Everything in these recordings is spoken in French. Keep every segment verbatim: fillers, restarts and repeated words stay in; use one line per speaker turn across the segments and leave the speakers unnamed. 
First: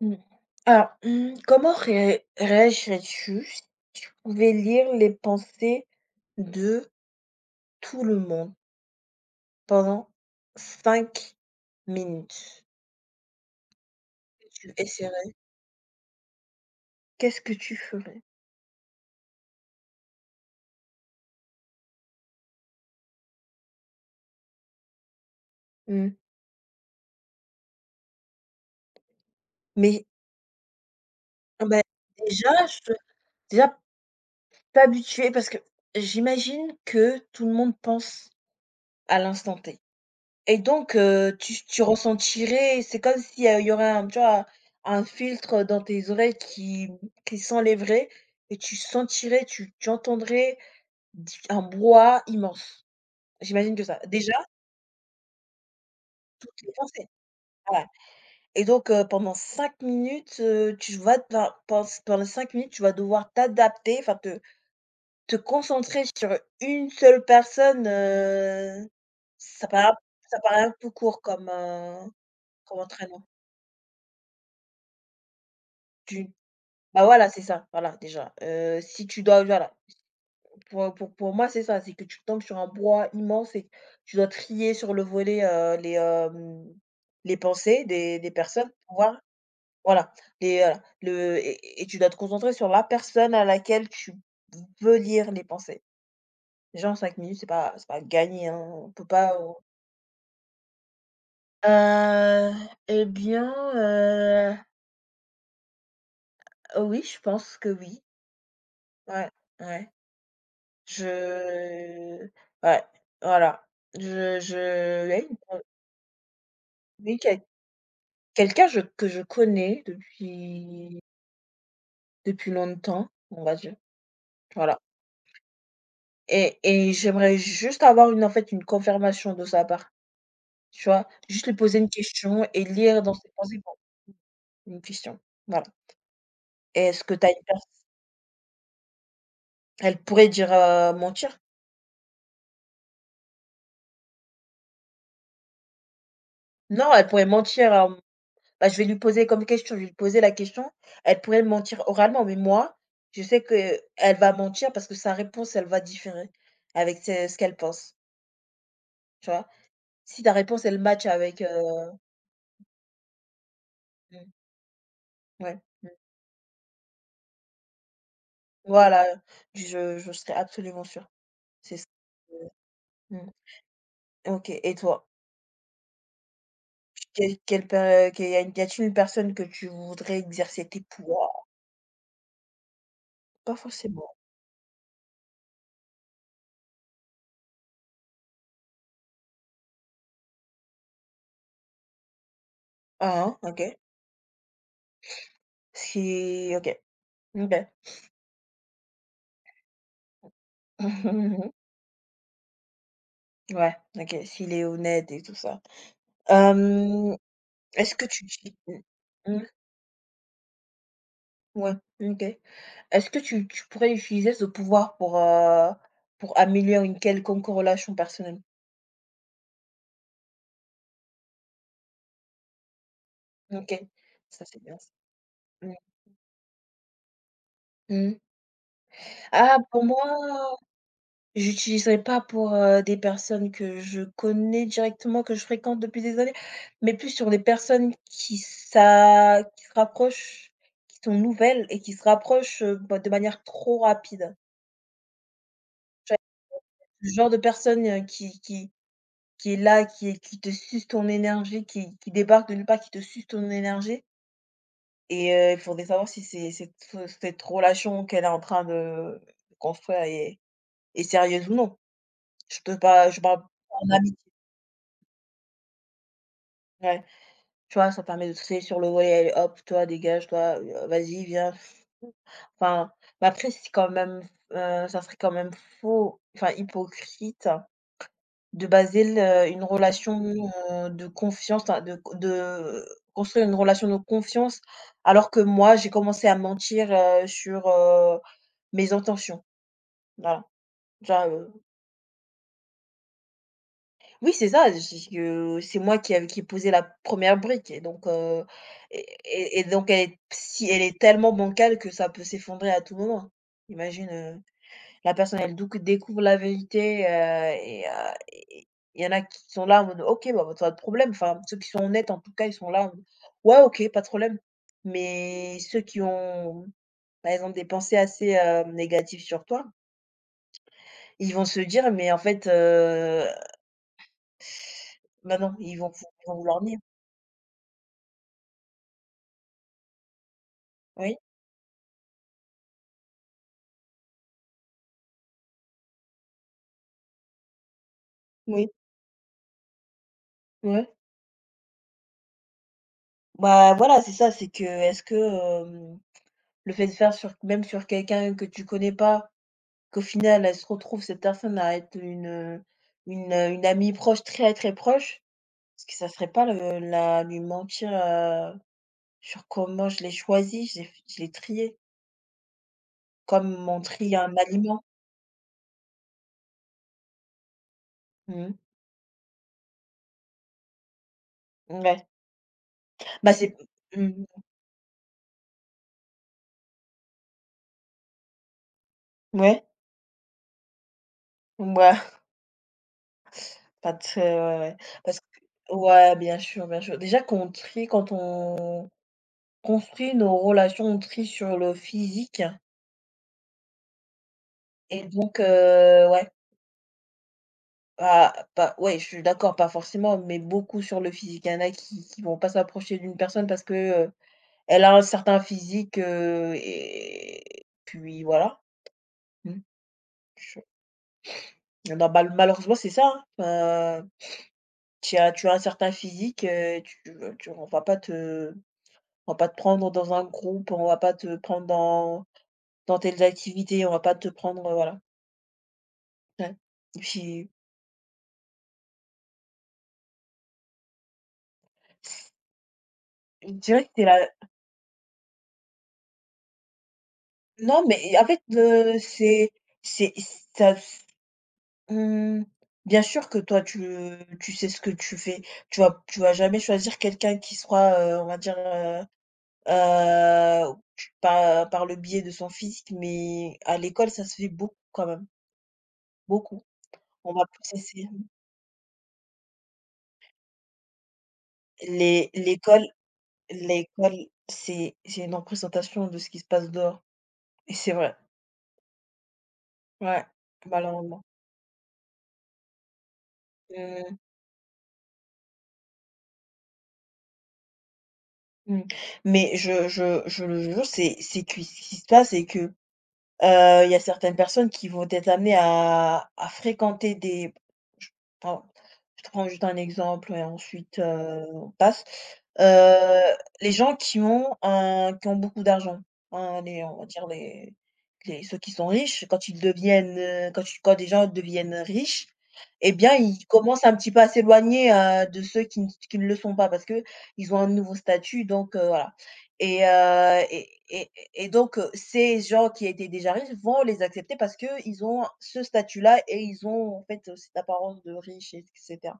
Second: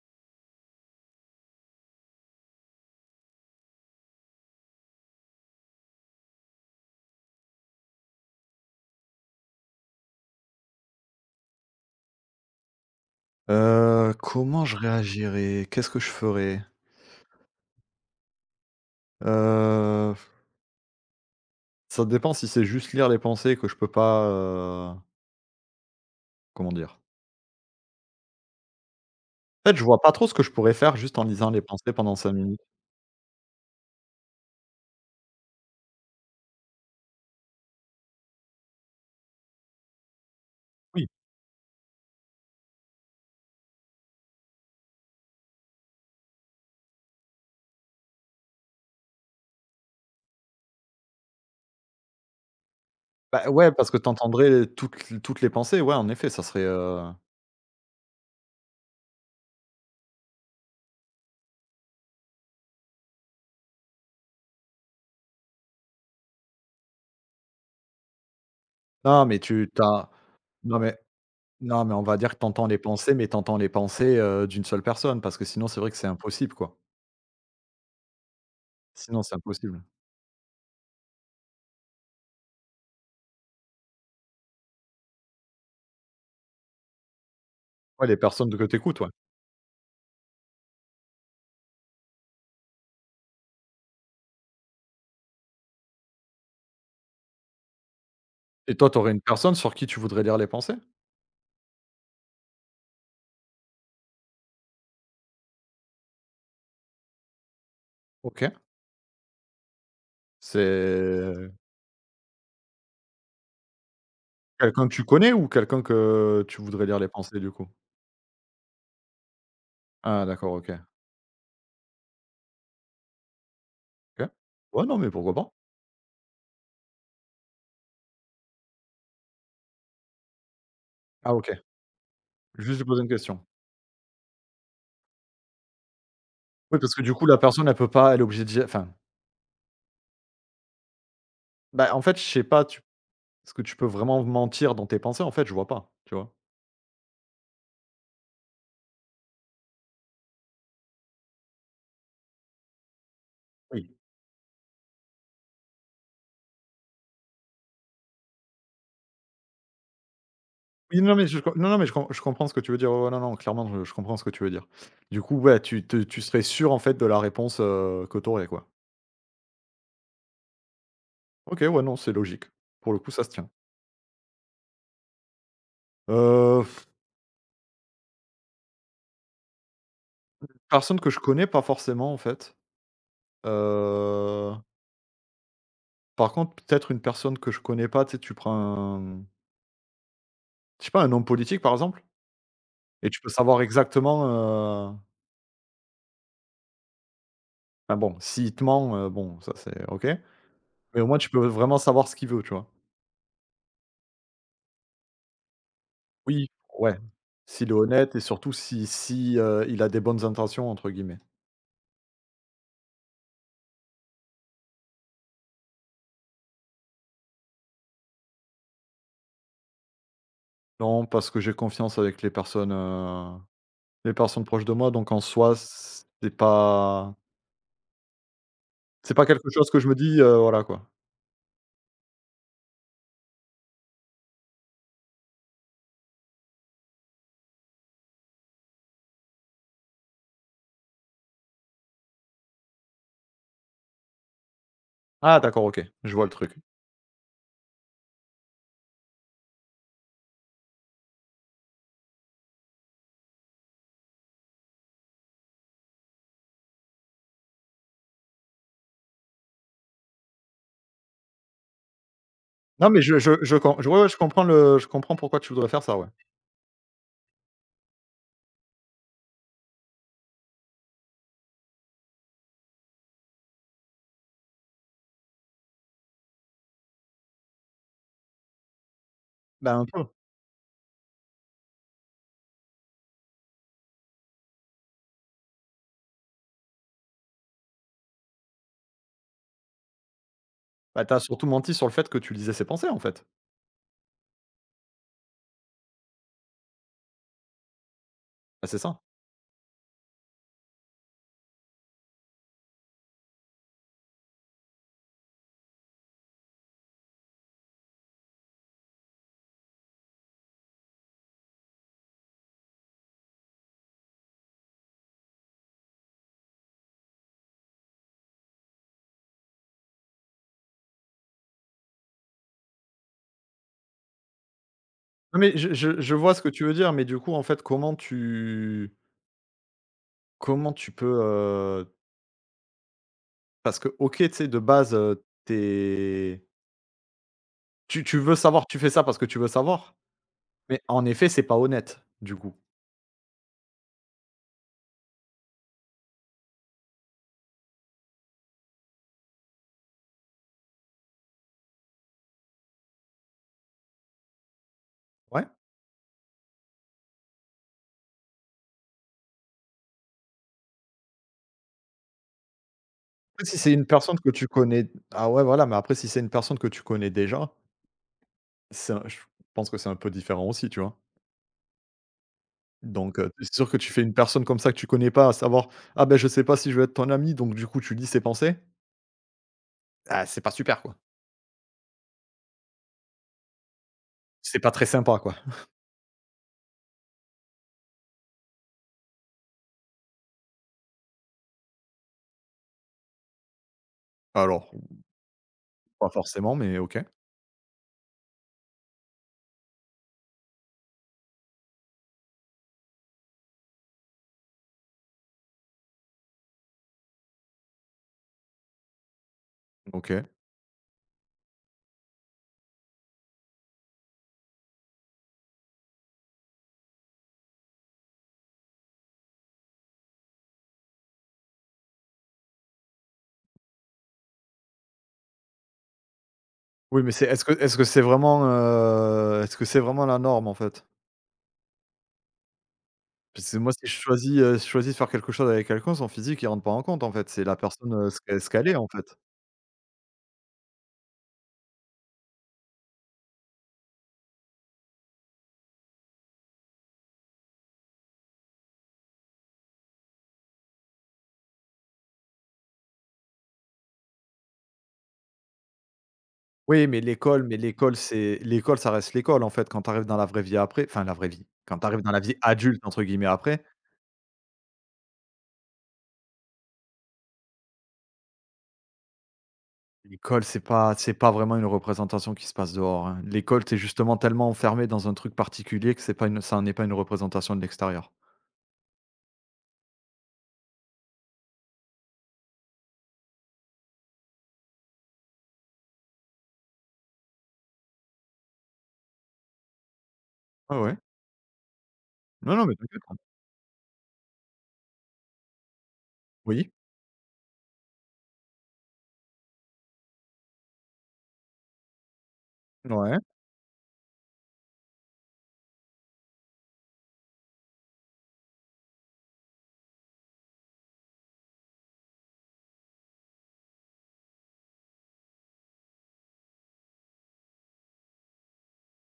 Mmh. Alors, mmh, comment ré réagirais-tu si tu pouvais lire les pensées de tout le monde pendant cinq minutes?
Heu, comment
Tu
je
essaierais,
réagirais? Qu'est-ce que je ferais?
qu'est-ce que tu ferais?
Heu, ça dépend si c'est juste lire les pensées que je peux pas, heu,
Mmh,
comment dire? En fait, je vois
mais
pas trop ce que je pourrais faire juste en lisant les
ah bah,
pensées pendant cinq
déjà
minutes.
je déjà t'habituer parce que j'imagine que tout le monde pense à l'instant T. Et donc,
Oui,
heu, tu tu ressentirais c'est comme si, heu, il y aurait un tu vois, un filtre dans tes oreilles qui qui s'enlèverait et tu sentirais, tu tu entendrais diff un brouhaha immense.
bah, ouais,
J'imagine que
parce que
ça déjà,
t'entendrais toutes toutes les pensées, ouais, en effet, ça serait,
tu y
heu
pensé? Voilà et donc, heu, pendant cinq minutes, heu, tu vas te- enfin, pens pendant cinq minutes, tu vas devoir t'adapter, enfin te te concentrer sur une seule personne, heu,
Non, mais
ça
tu
paraît
t'as.
ça paraît un
non,
peu
mais
court comme,
non, mais
heu,
on va dire que t'entends les
comme
pensées,
entraînement.
mais t'entends les pensées, heu, d'une seule personne parce que sinon, c'est vrai que c'est
Tu
impossible, quoi.
Bah, voilà, c'est ça, voilà, déjà, heu, si tu
Sinon, c'est
dois voilà,
impossible.
pour pour pour moi, c'est ça, c'est que tu tombes sur un bois immense et tu dois trier sur le volet, heu, les, hem, les pensées
Ouais, les
des des
personnes de que
personnes
tu
pour
écoutes, ouais.
voir voilà, les, voilà, le et et tu dois te concentrer sur la personne à laquelle tu veux lire les pensées. Déjà en cinq minutes, c'est pas c'est pas gagné, hein,
Et toi,
on peut
t'aurais une
pas on
personne sur qui tu voudrais lire les pensées?
heu, et bien, heu, oui, je pense que oui.
OK.
Ouais, ouais.
C'est
Je ouais, voilà. Je
quelqu'un que tu
je oui,
connais ou
heu,
quelqu'un que tu voudrais lire les
oui,
pensées,
quel
du coup?
quelqu'un je que je connais
Ah d'accord, OK.
depuis depuis longtemps, on va dire,
OK.
voilà
Ouais, non, mais pourquoi pas?
et et j'aimerais juste avoir une en fait, une confirmation de sa part, tu vois?
Ah
Juste
OK,
lui poser une question et
juste je posais
lire
une
dans ses
question.
pensées pour une question, voilà.
Oui, parce que
«Est-ce
du
que
coup,
tu as
la
une pers?»
personne, elle peut pas elle est obligée de dire enfin,
Elle pourrait dire, heu, mentir.
bah, en fait, je sais pas, tu est-ce que tu peux vraiment mentir dans tes pensées? En fait, je vois pas, tu vois?
Non, elle pourrait mentir, hem bah, je vais lui poser comme question, je vais lui poser la question. Elle pourrait me mentir oralement, mais moi, je sais que
Oui.
elle va mentir parce que sa réponse, elle va différer avec ce ce qu'elle pense, tu vois? Si ta réponse, elle
Oui,
match
non, mais je
avec, heu
com non, non, mais je com je comprends ce que tu veux dire. Ouais, ouais, non, non, clairement, je je comprends ce que
mmh,
tu veux dire. Du coup,
ouais,
ouais, tu
mmh,
te tu serais sûr, en fait, de la réponse, heu, que tu aurais, quoi.
voilà, du je je serais absolument sûre.
OK,
C'est
ouais,
ça,
non, c'est logique.
heu,
Pour le coup, ça se
mmh,
tient.
OK et toi?
Heu,
Quelle quelle per qu'il y a y a-t-il une personne que tu voudrais exercer tes
Personne que je connais,
pouvoirs?
pas forcément, en fait.
Pas forcément.
Heu, Par contre, peut-être une personne que je connais pas, tu sais, tu prends un je sais pas, un homme politique, par exemple, et tu
Ah
peux
hein,
savoir
OK.
exactement, heu,
Si OK, OK.
enfin bon, s'il te ment, heu, bon, ça c'est OK, mais au moins tu peux vraiment savoir ce qu'il veut, tu vois?
Ouais, OK, s'il est honnête et tout ça.
Oui. Ouais,
Hem,
s'il est
est-ce que
honnête et
tu
surtout
uti mmh,
si si,
mmh,
heu, il a des «bonnes intentions» entre guillemets.
ouais, OK. Est-ce que tu tu pourrais utiliser ce pouvoir pour, heu, pour améliorer une quelconque relation personnelle?
Non, parce que j'ai confiance avec les personnes, heu,
OK,
les personnes
ça c'est
proches de
bien ça.
moi, donc en soi,
Mmh.
c'est pas
Mmh.
c'est pas quelque
Ah,
chose que
pour
je me dis, heu,
moi,
voilà quoi.
j'utiliserais pas pour, heu, des personnes que je connais directement, que je fréquente depuis des années, mais plus sur des personnes qui s'a qui se rapprochent, qui sont nouvelles et qui se rapprochent, heu, bah, de manière trop rapide.
Ah d'accord, OK, je
Tu vois?
vois le truc.
Le genre de personnes, heu, qui qui qui est là, qui est qui te suce ton énergie, qui qui débarque de nulle part, qui te suce ton énergie et heu, il faudrait savoir si c'est cette cette relation qu'elle est en train de construire est est sérieuse ou non. Je te
Non, mais
parle
je
je
je
parle
je com je
en
ouais, ouais, je
amitié,
comprends le je comprends pourquoi tu voudrais faire ça, ouais.
ouais. Tu vois, ça permet de tirer sur le volet, allez hop, toi dégage, toi, heu, vas-y viens. Enfin, mais après c'est quand même, heu, ça serait quand même faux, enfin hypocrite. De baser le une
Bah, un peu.
relation, heu, de confiance, enfin de de construire une relation de confiance, alors que moi, j'ai commencé à mentir, heu, sur, heu, mes intentions. Voilà,
Bah, t'as
genre,
surtout
heu
menti sur le fait que tu lisais ses pensées, en fait.
oui, c'est ça, j heu, c'est moi qui av qui ai posé la première brique et donc heu
Bah, c'est ça.
et et et donc elle est si elle est tellement bancale que ça peut s'effondrer à tout moment. Imagine, heu la personne, elle douc découvre la vérité, heu et heu et il y en a qui sont là en mode: «OK, bah, bah, pas de problème». Enfin, ceux qui sont honnêtes, en tout cas, ils sont là en mode: «Ouais, OK, pas de problème». Mais ceux qui ont, par exemple, des pensées assez, heu, négatives sur toi, ils vont se dire: «Mais en fait, heu» bah,
Non,
non,
mais je
ils vont vou
je je
ils
vois
vont
ce que
vouloir
tu veux
nier.
dire, mais du coup, en fait, comment tu comment tu
Oui,
peux, heu parce que OK, tu sais, de base, heu, tu tu tu veux savoir,
oui,
tu fais ça parce que tu veux savoir, mais
ouais.
en effet, c'est pas honnête, du coup.
Bah, voilà, c'est ça, c'est que est-ce que, hem, le fait de faire sur même sur quelqu'un que tu connais pas, qu'au final, elle se retrouve cette personne à être une, heu, une, heu, une amie proche, très, très proche.
Ouais.
Parce que ça serait pas le la lui mentir, heu, sur comment je l'ai choisi, je l'ai je l'ai trié,
Après, si
comme
c'est
on
une
trie
personne que
un
tu
aliment.
connais ah ouais, voilà, mais après si c'est une personne que tu connais déjà,
Mmh.
c'est un je pense que c'est un peu différent aussi, tu vois?
Ouais.
Donc heu,
Bah,
c'est
c'est
sûr que tu fais une
mmh,
personne comme ça que tu connais pas à savoir: «Ah ben je sais pas si je vais être ton ami», donc du coup, tu lis ses pensées.
ouais,
Ah, c'est pas super, quoi.
ouais, pas de
C'est
ouais,
pas
ouais.
très sympa,
Parce
quoi.
que ouais, bien sûr, bien sûr. Déjà qu'on trie quand on construit nos relations, on trie sur le physique
Alors,
et donc heu,
pas
ouais.
forcément, mais OK,
Ah, pas ouais, je suis d'accord, pas forcément, mais beaucoup sur le physique. Il y en a qui qui vont pas s'approcher d'une personne parce que, heu, elle a un certain physique, heu et puis voilà. Mmh.
OK.
Je il mal malheureusement, c'est ça, hein. Heu, tu as tu as un certain physique, heu, tu tu on va pas te on va pas te prendre dans un groupe, on va pas te prendre dans dans tes activités, on va pas te prendre, heu, voilà. Ouais. Et
Oui, mais c'est est-ce
puis,
que est-ce que c'est vraiment, heu, est-ce que c'est vraiment la norme, en fait?
c je
Parce que moi, si
dirais
je
que c'est la
choisis, heu, si je choisis de faire quelque chose avec quelqu'un, son physique, il rentre pas en compte, en fait. C'est la
non,
personne,
mais
heu, ce
en
qu'elle
fait,
ce qu'elle est, en
heu,
fait.
c'est c'est ça. Mmh, bien sûr que toi tu, tu sais ce que tu fais. Tu vas tu vas jamais choisir quelqu'un qui sera, heu, on va dire, heu heu, tu par par le biais de son physique, mais à l'école, ça se fait beaucoup quand même, beaucoup.
Oui, mais
On va
l'école mais
plus
l'école,
essayer.
c'est l'école, ça reste l'école, en fait. Quand tu arrives dans la vraie vie après enfin, la vraie vie, quand tu arrives dans la
Les
vie «adulte»,
l'école
entre guillemets, après.
l'école, c'est c'est une représentation de ce qui se passe dehors et c'est vrai, ouais,
L'école, c'est pas c'est
malheureusement.
pas vraiment une représentation qui se passe dehors, hein. L'école, tu justement
Mmh
tellement enfermé dans un truc particulier que c'est pas une ça n'est pas une représentation de l'extérieur.
mh, mmh. Mais je je je le jure, c'est c'est que ce qui se passe, c'est que Heu, il y a certaines personnes qui vont être amenées à à fréquenter des je prends je prends juste un exemple et
Ah ouais.
ensuite, heu, on passe.
Non, non, mais t'inquiète, hein.
Heu, les gens qui ont un qui ont beaucoup d'argent, hein,
Oui,
les on va dire les les ceux qui sont riches, quand ils deviennent, heu, quand tu quand des gens deviennent riches, eh bien,
ouais,
ils commencent un petit peu à s'éloigner, heu, de ceux qui ne qui ne le sont pas parce que ils ont un nouveau statut donc heu, voilà. Et heu et et et donc heu, ces gens qui étaient déjà riches vont les accepter parce qu'ils ont ce statut-là et ils ont en fait, heu, cette apparence de riche et cetera.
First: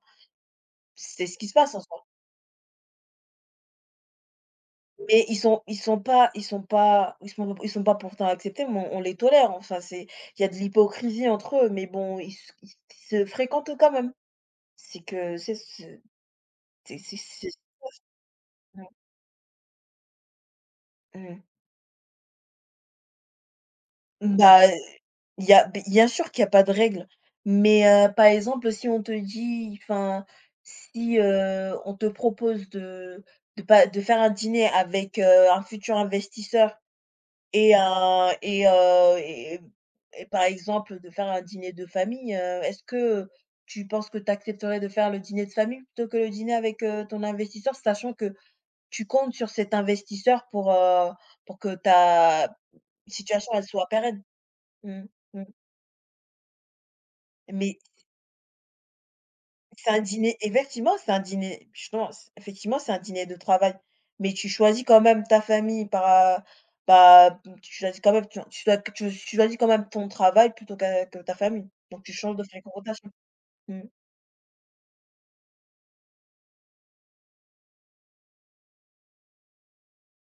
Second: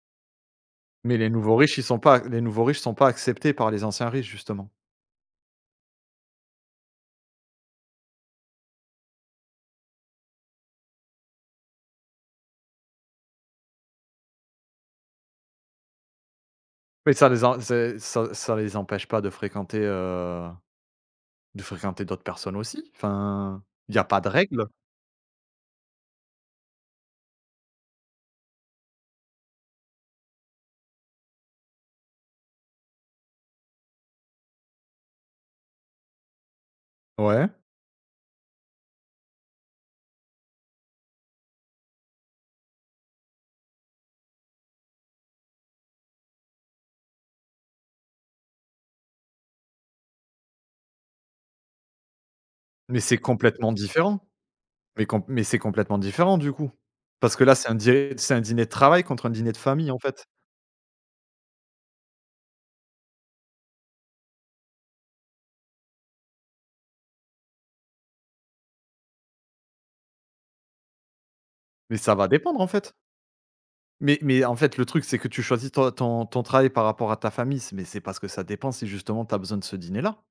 mais
C'est
les
ce qui se
nouveaux
passe
riches,
en
ils sont
soi.
pas les nouveaux riches sont pas acceptés par les anciens riches, justement.
Mais ils sont ils sont pas ils sont pas ils sont ils sont pas pourtant acceptés, mais on on les tolère. Enfin, c'est il y a de l'hypocrisie entre eux, mais bon, ils se ils se fréquentent quand même. C'est que c'est ce c'est
Mais
c'est
ça les
c'est
en c'est ça ça les
Mmh,
empêche pas de fréquenter, heu,
mmh.
de fréquenter d'autres personnes aussi. Enfin, il y a pas de règle.
Bah, il y a bien sûr qu'il y a pas de règle, mais heu, par exemple, si on te dit enfin, si, heu, on te propose de de pas de faire un dîner avec, heu, un futur investisseur
Ouais,
et un et heu et et par exemple, de faire un dîner de famille, heu, est-ce que tu penses que tu accepterais de faire le dîner de famille plutôt que le dîner avec, heu, ton investisseur? Sachant que tu comptes sur cet investisseur pour, heu, pour que ta
mais c'est
situation, elle
complètement
soit
différent.
pérenne. Mmh.
Mais com mais c'est complètement différent, du coup. Parce que là, c'est un
Mais
dî c'est un dîner de travail contre un dîner de famille,
c'est
en
un
fait.
dîner effectivement, c'est un dîner je pense, effectivement, c'est un dîner de travail, mais tu choisis quand même ta famille par, euh, bah, mmh, tu choisis quand même tu tu dois tu choisis quand même ton travail plutôt que que ta famille,
Mais
donc tu
ça va
changes de
dépendre, en fait.
fréquentation. Mmh.
Mais mais en fait, le truc, c'est que tu choisis ton ton ton travail par rapport à ta famille, c'est mais c'est parce que ça dépend si justement tu as besoin de ce dîner-là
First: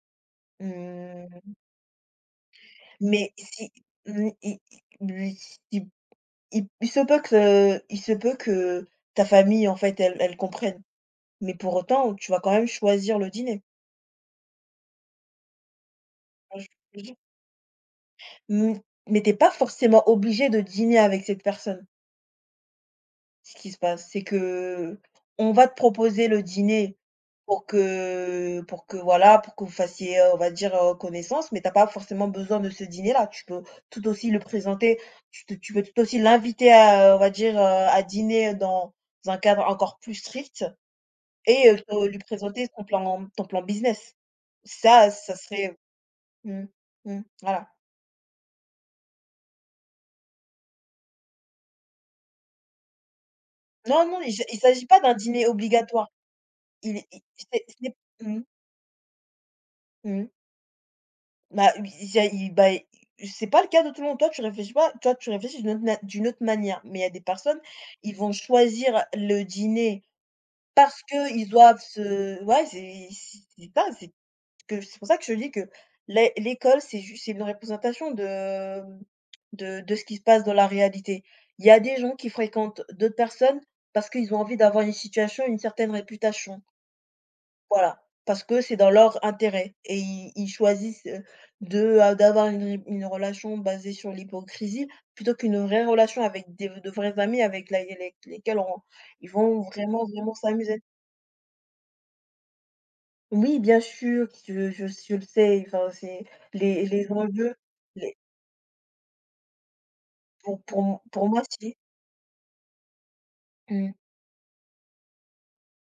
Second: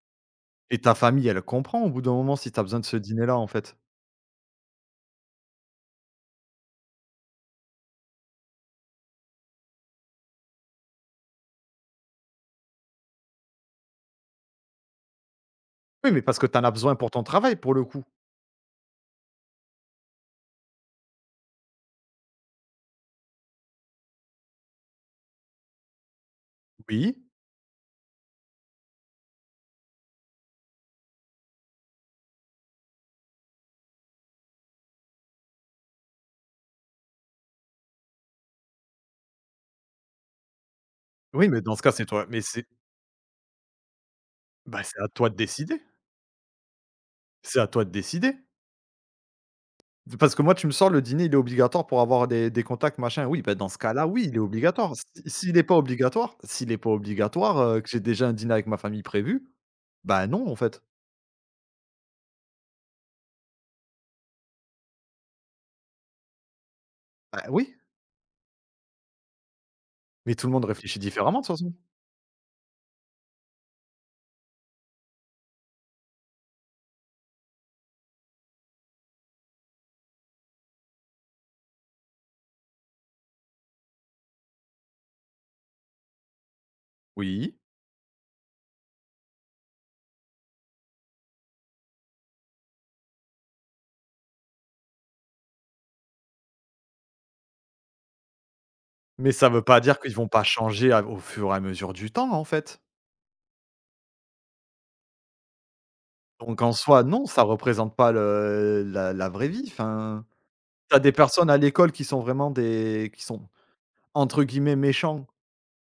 et ta famille, elle
Mmh,
comprend au bout d'un moment si tu as besoin de ce
mais
dîner-là, en
si
fait.
mmh, i i lui, il il il se peut que il se peut que ta famille, en fait, elle elle comprenne, mais pour autant, tu vas quand même choisir le dîner.
Oui, mais parce que tu en as besoin pour
Je
ton travail, pour le coup.
Mmh, mais t'es pas forcément obligé de dîner avec cette personne. Ce qui se passe, c'est que on va te proposer le dîner
Oui,
pour que pour que voilà, pour que vous fassiez, heu, on va dire, heu, connaissance, mais t'as pas forcément besoin de ce dîner-là. Tu peux tout aussi le présenter, tu te tu peux tout aussi l'inviter à, on va dire, heu, à dîner dans un cadre encore plus strict
oui, mais
et
dans
heu,
ce cas, c'est
te lui
toi mais c'est
présenter ton plan ton plan business.
bah, c'est à
Ça,
toi de
ça serait
décider.
mmh, mmh,
C'est à
voilà.
toi de décider. Parce que moi, tu me sors le dîner, il est obligatoire pour avoir des des contacts, machin. Oui, bah, dans ce
Non,
cas-là,
non,
oui,
il
il est
s il s'agit
obligatoire.
pas
Si
d'un dîner
s'il n'est pas
obligatoire.
obligatoire s'il n'est pas
Il est
obligatoire,
c'est
heu, que
c'est
j'ai déjà un
Mmh,
dîner avec ma famille prévu, bah,
mmh.
non, en fait.
Bah, oui, il y a il bah, i c'est pas le cas de tout le monde. Toi, tu réfléchis pas, toi, tu réfléchis d'une autre na d'une autre manière. Mais il y a des
Bah,
personnes,
oui.
ils vont choisir le dîner
Mais tout le monde réfléchit
parce
différemment de
qu'ils
toute façon.
doivent se ouais, c'est c'est c'est dingue, c'est que c'est pour ça que je dis que l'é l'école, c'est juste c'est une représentation de, hem, de de ce qui se passe dans la réalité. Il y a des gens qui fréquentent d'autres personnes parce qu'ils ont envie d'avoir une situation, une certaine réputation.
Oui,
Voilà, parce que c'est dans leur intérêt et ils ils choisissent, heu, de, heu, d'avoir une ré une relation basée sur l'hypocrisie plutôt qu'une vraie relation avec des de vrais amis avec la les lesquels on ils
mais ça veut
vont
pas dire
vraiment,
qu'ils vont
vraiment
pas
s'amuser.
changer à au fur et à mesure du temps, en fait.
Oui, bien sûr, je je je le sais, enfin, c'est
Donc en
les
soi,
les
non, ça
enjeux,
représente pas
les
le la la vraie vie, enfin,
pour pour m
t'as des
pour moi
personnes à
si.
l'école qui sont vraiment des qui sont
Mmh,
entre guillemets «méchants»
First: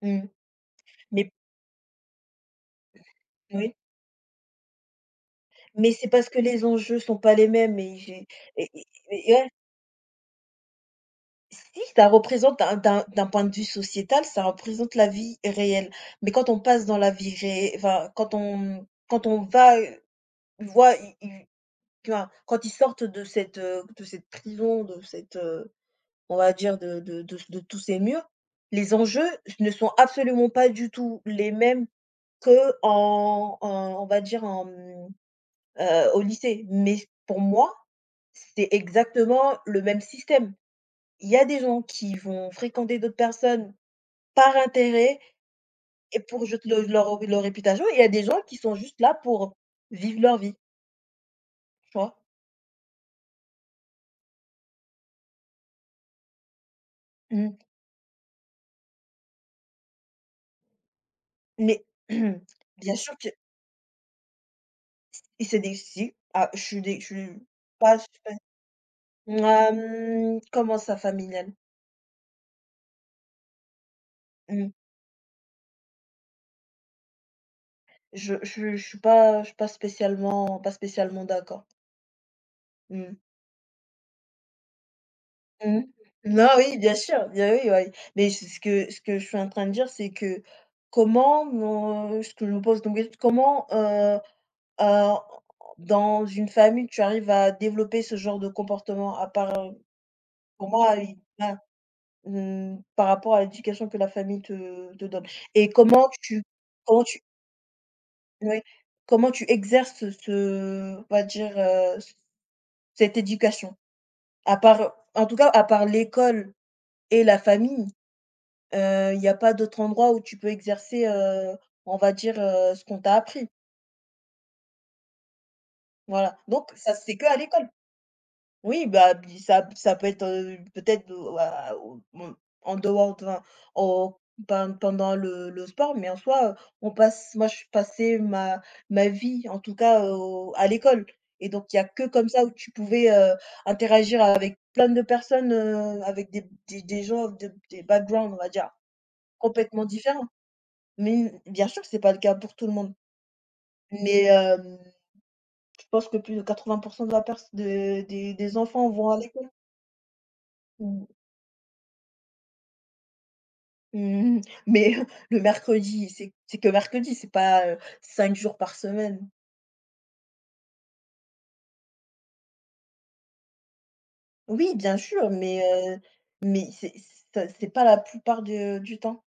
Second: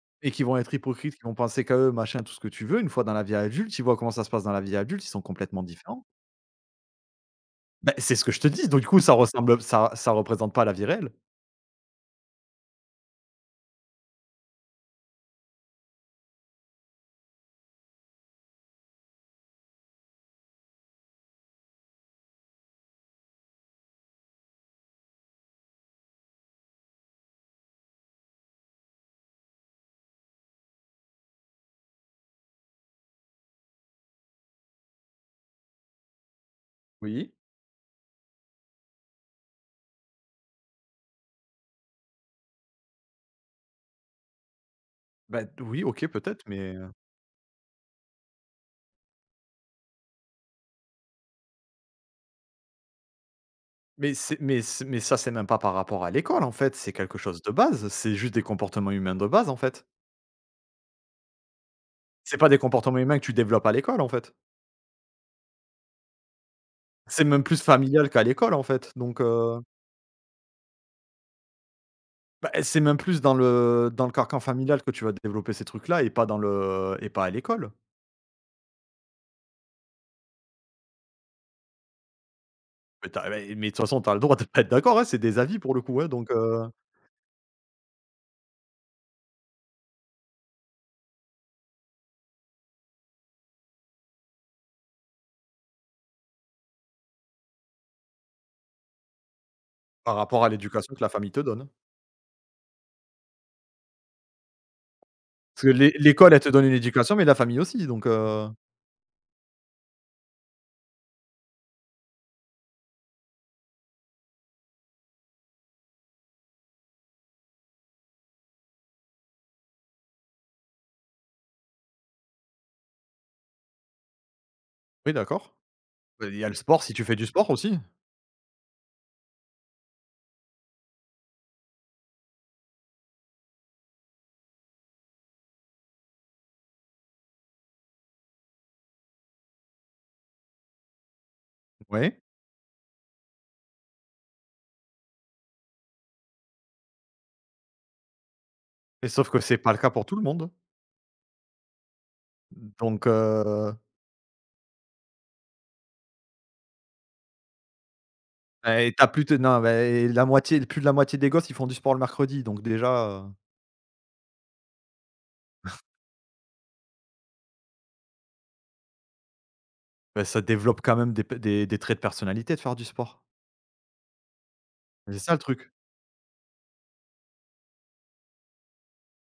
mmh,
et qui vont être hypocrites, qui
mais
vont penser qu'à eux, machin, tout ce que tu veux. Une fois dans la vie
oui,
adulte, ils voient comment ça se passe dans la vie adulte, ils sont complètement
mais
différents.
c'est parce que les enjeux sont pas les mêmes
Beh,
et
c'est ce
j'ai
que je te dis,
et
donc
et
du coup ça
et ouais.
ressemble ça ça représente pas la vie réelle.
Si, ça représente d'un d'un d'un point de vue sociétal, ça représente la vie réelle. Mais quand on passe dans la vie ré enfin, quand on quand on va, heu, voit i i tu vois? Quand ils sortent de cette, heu, de cette prison, de cette, heu, on va dire de de de de tous ces murs, les enjeux ne sont absolument pas du tout les mêmes que en en- on va dire en, mmh, au lycée. Mais
Oui,
pour moi, c'est exactement le même système. Il y a des gens qui vont fréquenter d'autres personnes par intérêt
Ben oui, OK,
et
peut-être,
pour juste
mais
le leur leur réputation. Il y a des gens qui sont juste là pour vivre leur vie, tu vois?
Mais c'est mais c'est mais ça, c'est même pas par rapport à l'école, en fait, c'est quelque chose de
Mmh,
base, c'est juste des comportements humains de base, en fait.
mais
C'est pas des
bien
comportements
sûr
humains que
que,
tu développes à l'école, en fait.
et c'est des si, ah, je suis des je
C'est même
suis
plus
pas,
familial qu'à l'école, en fait, donc heu,
hem, comment ça familial?
bah, c'est même plus dans le dans le carcan
Mmh,
familial que tu vas développer ces trucs-là et pas dans le et pas à l'école.
je je je suis pas je suis pas spécialement pas spécialement d'accord.
Mais
Mmh.
tu mais mais de toute façon, tu as le droit de pas être d'accord, hein, c'est des avis pour
Mmh.
le coup, hein, donc
Non,
heu,
oui, bien sûr, bien oui, oui. Oui. Mais c'est ce que ce que je suis en train de dire, c'est que, comment non, ce que je me pose comme question, comment, heu heu, dans une famille, tu arrives à développer ce genre de comportement? À part, heu,
Par rapport à
pour
l'éducation
moi,
que la
il
famille te
bah,
donne.
mmh, par rapport à l'éducation que la famille te te donne
Parce que
et
l'é
comment
l'école, elle
tu
te donne une
comment
éducation,
tu
mais la famille aussi, donc heu,
oui, comment tu exerces ce on va dire, heu, cette éducation? À part en tout cas, à part l'école et la famille. Heu, il y a pas d'autre endroit où tu peux exercer, heu, on va dire, heu, ce qu'on t'a appris.
oui, d'accord. Bah, il
Voilà,
y a le
donc
sport, si
ça
tu fais
c'est
du
que à
sport
l'école.
aussi,
Oui, bah, bi ça ça peut être, heu, peut-être, heu, à au mmh, en dehors de, enfin, au pen pendant le le sport, mais en soi, heu, on passe moi, je passais ma ma vie, en tout cas, au à l'école et donc il y a que
oui.
comme ça où tu pouvais, heu, interagir avec plein de personnes, heu, avec des des des gens de des backgrounds, on va dire,
Et sauf que c'est pas le
complètement
cas pour tout le
différents.
monde.
Mais bien sûr que c'est pas le cas pour tout le monde,
Donc, heu,
mais hem, je pense que plus de quatre-vingts de la pers de des des enfants
et tu
vont à
plus de
l'école.
non, beh, la moitié plus de la
Mmh.
moitié des gosses, ils font du sport le mercredi. Donc déjà, heu,
Mmh mh. Mais le mercredi, c'est c'est que mercredi, c'est pas, heu, cinq jours par semaine.
bah, ça développe quand même des p des des traits de personnalité de faire du sport.
Oui, bien
C'est
sûr,
ça le
mais
truc.
heu, mais c'est ça c'est pas la plupart de du temps.